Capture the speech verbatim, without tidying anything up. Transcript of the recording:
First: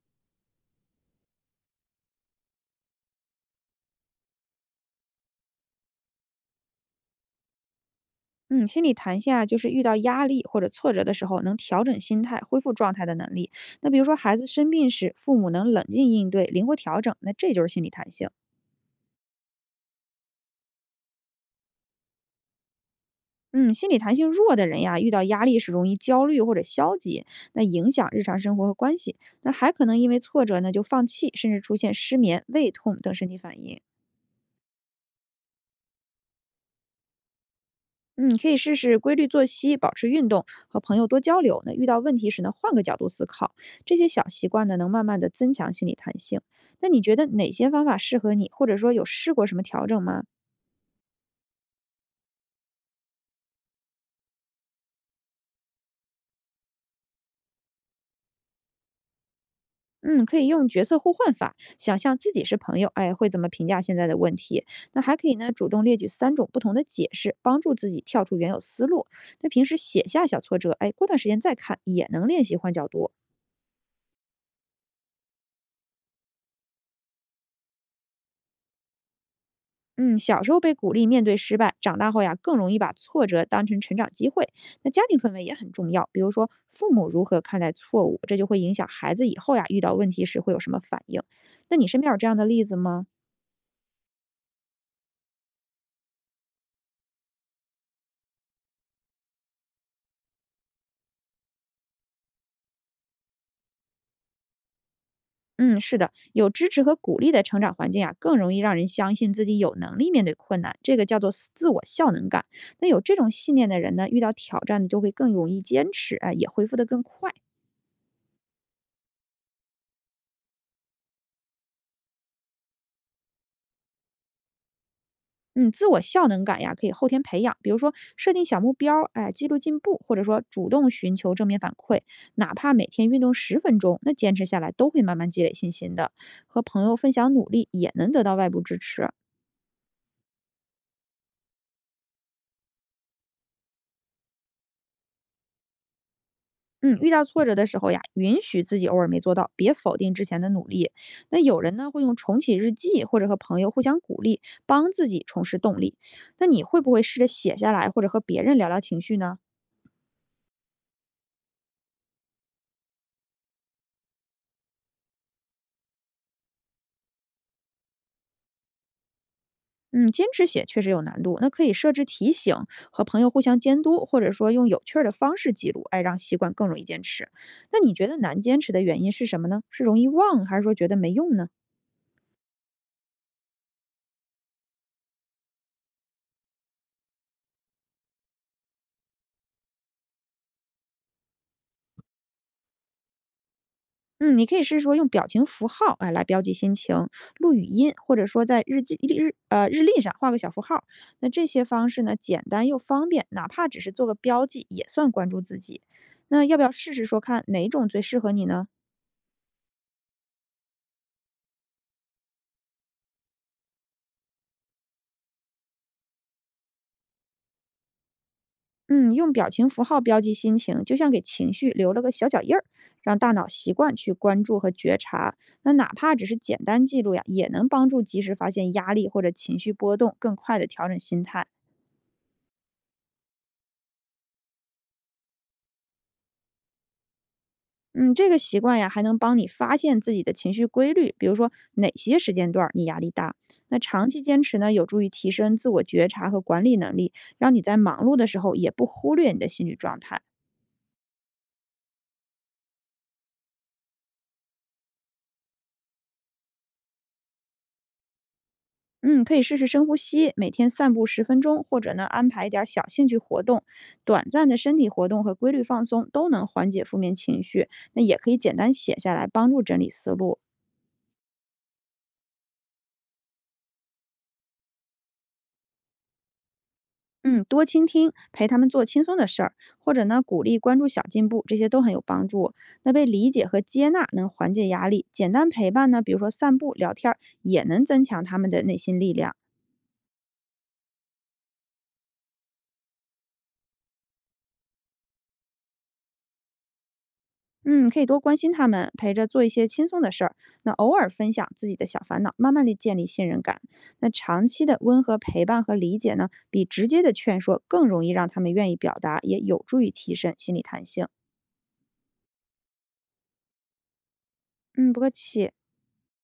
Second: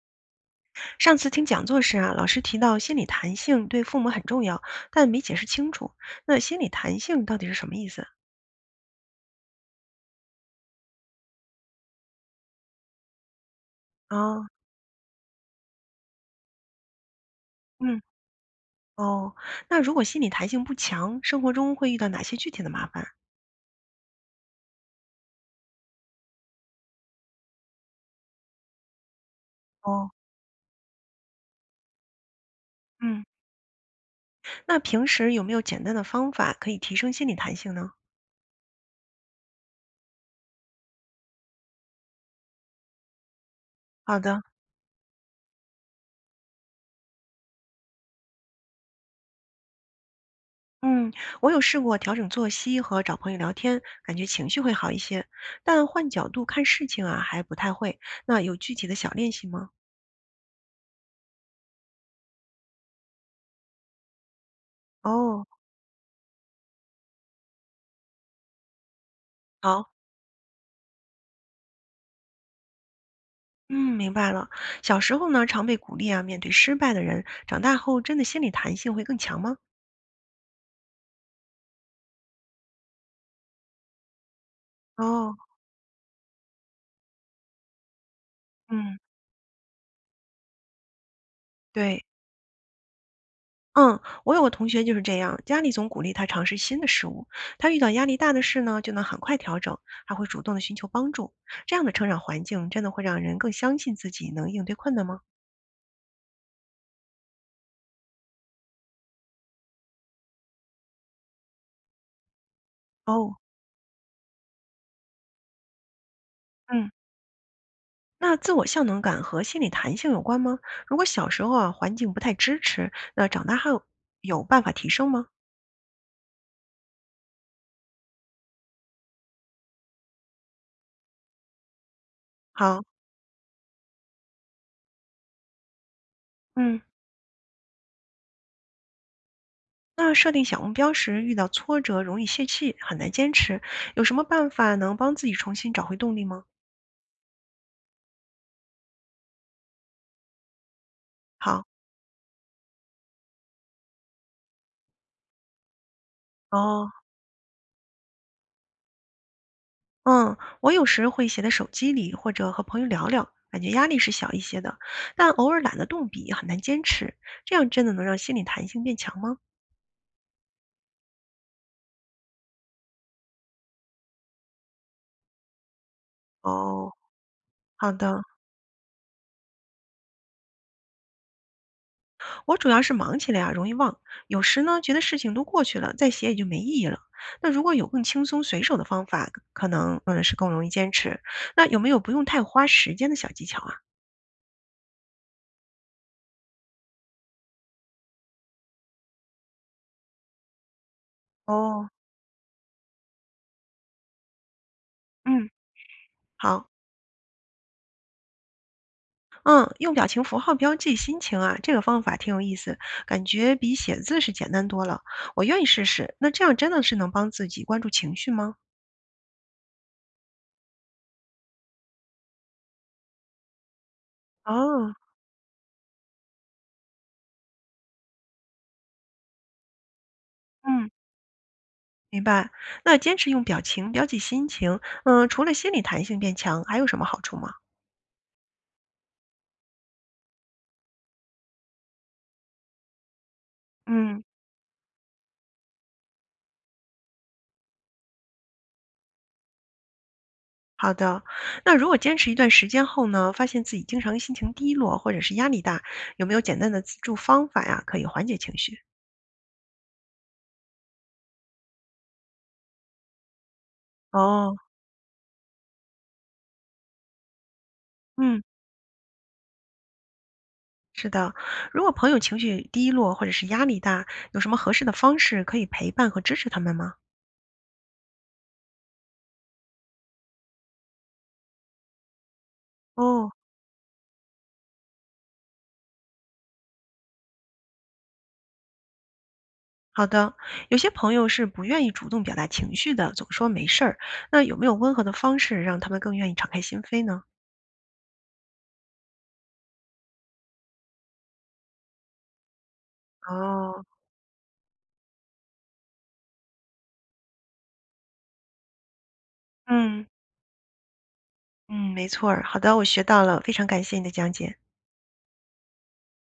上次听讲座时啊，老师提到心理弹性对父母很重要，但没解释清楚。那心理弹性到底是什么意思嗯，心理弹性啊，就是遇到压力或者挫折的时候，能调整心态、恢复状态的能力。那比如说孩子啊？生病时，父母能冷静应对、灵活调整，那这就是心理嗯，弹性。哦，那如果心理弹性不强，生活中会遇到哪些具体的麻烦？嗯，心理弹性弱的人呀，遇到压力时容易焦虑或者消极，那影响日常生活和关系。那还可能因哦，为挫折呢就放弃，甚至出现失眠、胃痛等嗯，身体反应。那平时有没有简单的方法可以提升心理弹性呢？嗯，可以试试规律作息，保持运动，和朋友多交流。那遇到问题时呢，换个角度思考，这些好小的，习惯呢，能慢慢的增强心理弹性。那你觉得哪些方法适合你，或者说有试过什么调整吗？嗯，我有试过调整作息和找朋友聊天，感觉情绪会好一些，但换角度看事情啊还不太会。那有具体的小练习吗？嗯，可以用角色互换法，想象自己是朋友，哎，会怎么评价现在的问题？那还可以哦，呢，主动列举三种不同的解释，帮助自己跳出原有思路。那平时好。写下小挫折，哎，过段时间再看，也能练习换角度。嗯，明白了。小时候呢，常被鼓励啊，面对失败的人，长大后真的心理弹性会更强吗？嗯，小时候被鼓励面对失败，长大后呀更容易把挫折当成成长机会。那家庭氛哦，围也很重要，比如说父母如何看待错误，这就会影响嗯，孩子以后呀遇到问题时会有什么反应。那你身对，边有这样的例子吗？嗯，我有个同学就是这样，家里总鼓励他尝试新的事物，他遇到压力大的事呢，就能很快调整，还会主动的寻求帮助。这样的成长环境真的会让人更相信自己能应对困难吗？嗯，是的，有支持和鼓励的成长环境呀，更容易让人相信自己有能力面对困难，这个叫做自我效能感。那有这种哦，信念的人呢，遇到挑战就会更容易坚持，哎，也恢复得嗯，更快。那自我效能感和心理弹性有关吗？如果小时候啊，环境不太支持，那长大后有办法提升吗？嗯，自我效能感呀，可以后天培养，比如说设定小目标哎，记录进步，或者说主动寻求正面反馈，哪怕好，每天运动十分钟，那坚持下来都会慢慢积累信心的。和嗯。朋友分享努力，也能得到外部支持。那设定小目标时遇到挫折，容易泄气，很难坚持，有什么办法能帮自己重新找回动力吗？嗯，遇到挫折的时候呀，允许自己偶尔没做到，别否定之前的努力。那有好，人呢会用重启日记，或者和朋友互相鼓励，帮自己重拾动力。那你会哦，不会试着写下来，或者和别人聊聊情绪呢？嗯，我有时会写在手机里，或者和朋友聊聊，感觉压力是小一些的，但偶尔懒得动笔，很难坚持。这样真的能让心理弹性变强吗？嗯，坚持写确实有难度，那可以设置提醒，和朋友互相监督，或者说用有趣儿的方式记录，哎，让习惯更容易哦，坚持。那好你觉得的。难坚持的原因是什么呢？是容易忘，还是说觉得没用呢？我主要是忙起来啊，容易忘，有时呢觉得事情都过去了，再写也就没意义了。那如果有更轻松随手的方法，可能嗯是更容易坚持。那有没有不用太花时间的小技巧啊？嗯，你可以试试说用表情符号啊来标记心情，录语音，或者说在日记日呃日历上画个小符号。那这些哦，方式呢，简单又方便，哪怕只是做个标记，也算关注嗯，自己。那要不好，要试试说看哪种最适合你呢？嗯，用表情符号标记心情啊，这个方法挺有意思，感觉比写字是简单多了。我愿意试试。那这样真的是能帮自己关注情绪吗？嗯，用表情符号标记心情，就像给情绪留了个小脚印儿，让大脑习惯去关注和哦，觉察。那哪怕只是简单记录呀，也能帮助及时发现压力或者情绪波动，更快的调嗯，整心态。明白。那坚持用表情标记心情，嗯，除了心理弹性变强，还有什么好处吗？嗯，这个习惯呀，还能帮你发现自己的情绪规律，比如说哪些时间段儿你压力大。那长期嗯。坚持呢，有助于提升自我觉察和管理能力，让你在忙碌的时候也不忽略你的心理状态。好的，那如果坚持一段时间后呢，发现自己经常心情低落或者是压力大，有没有简单的自助方法呀，可以缓解情绪？嗯，可以试试深呼吸，每天散步十分钟，或者呢安排一点儿小兴趣活动，短暂哦，的身体活动和规律放松都能缓解负面情绪。那也可以嗯，简单写下来，帮助整理思路。是的，如果朋友情绪低落或者是压力大，有什么合适的方式可以陪伴和支持他们吗？嗯，多倾听，陪他们做轻松的事儿，或者呢鼓励关注小进步，这些都很有帮助。那被理哦，解和接纳能缓解压力，简单陪伴呢，比如说散步、聊天儿，也能增强他们的内心力量。好的，有些朋友是不愿意主动表达情绪的，总说没事儿，那有没有温和的方式让他们更愿意敞开心扉呢？嗯，可以多关心他们，陪着做一些轻松的事儿，那偶尔分享自己的小烦恼，慢慢的建立信任感。哦，那长期的温和陪伴和理解呢，比直接的劝说更容易让他们愿意表达，也有助于嗯提升心理弹性。嗯，没错儿，好的，我学到了，非常感谢你的讲解。嗯，不客气。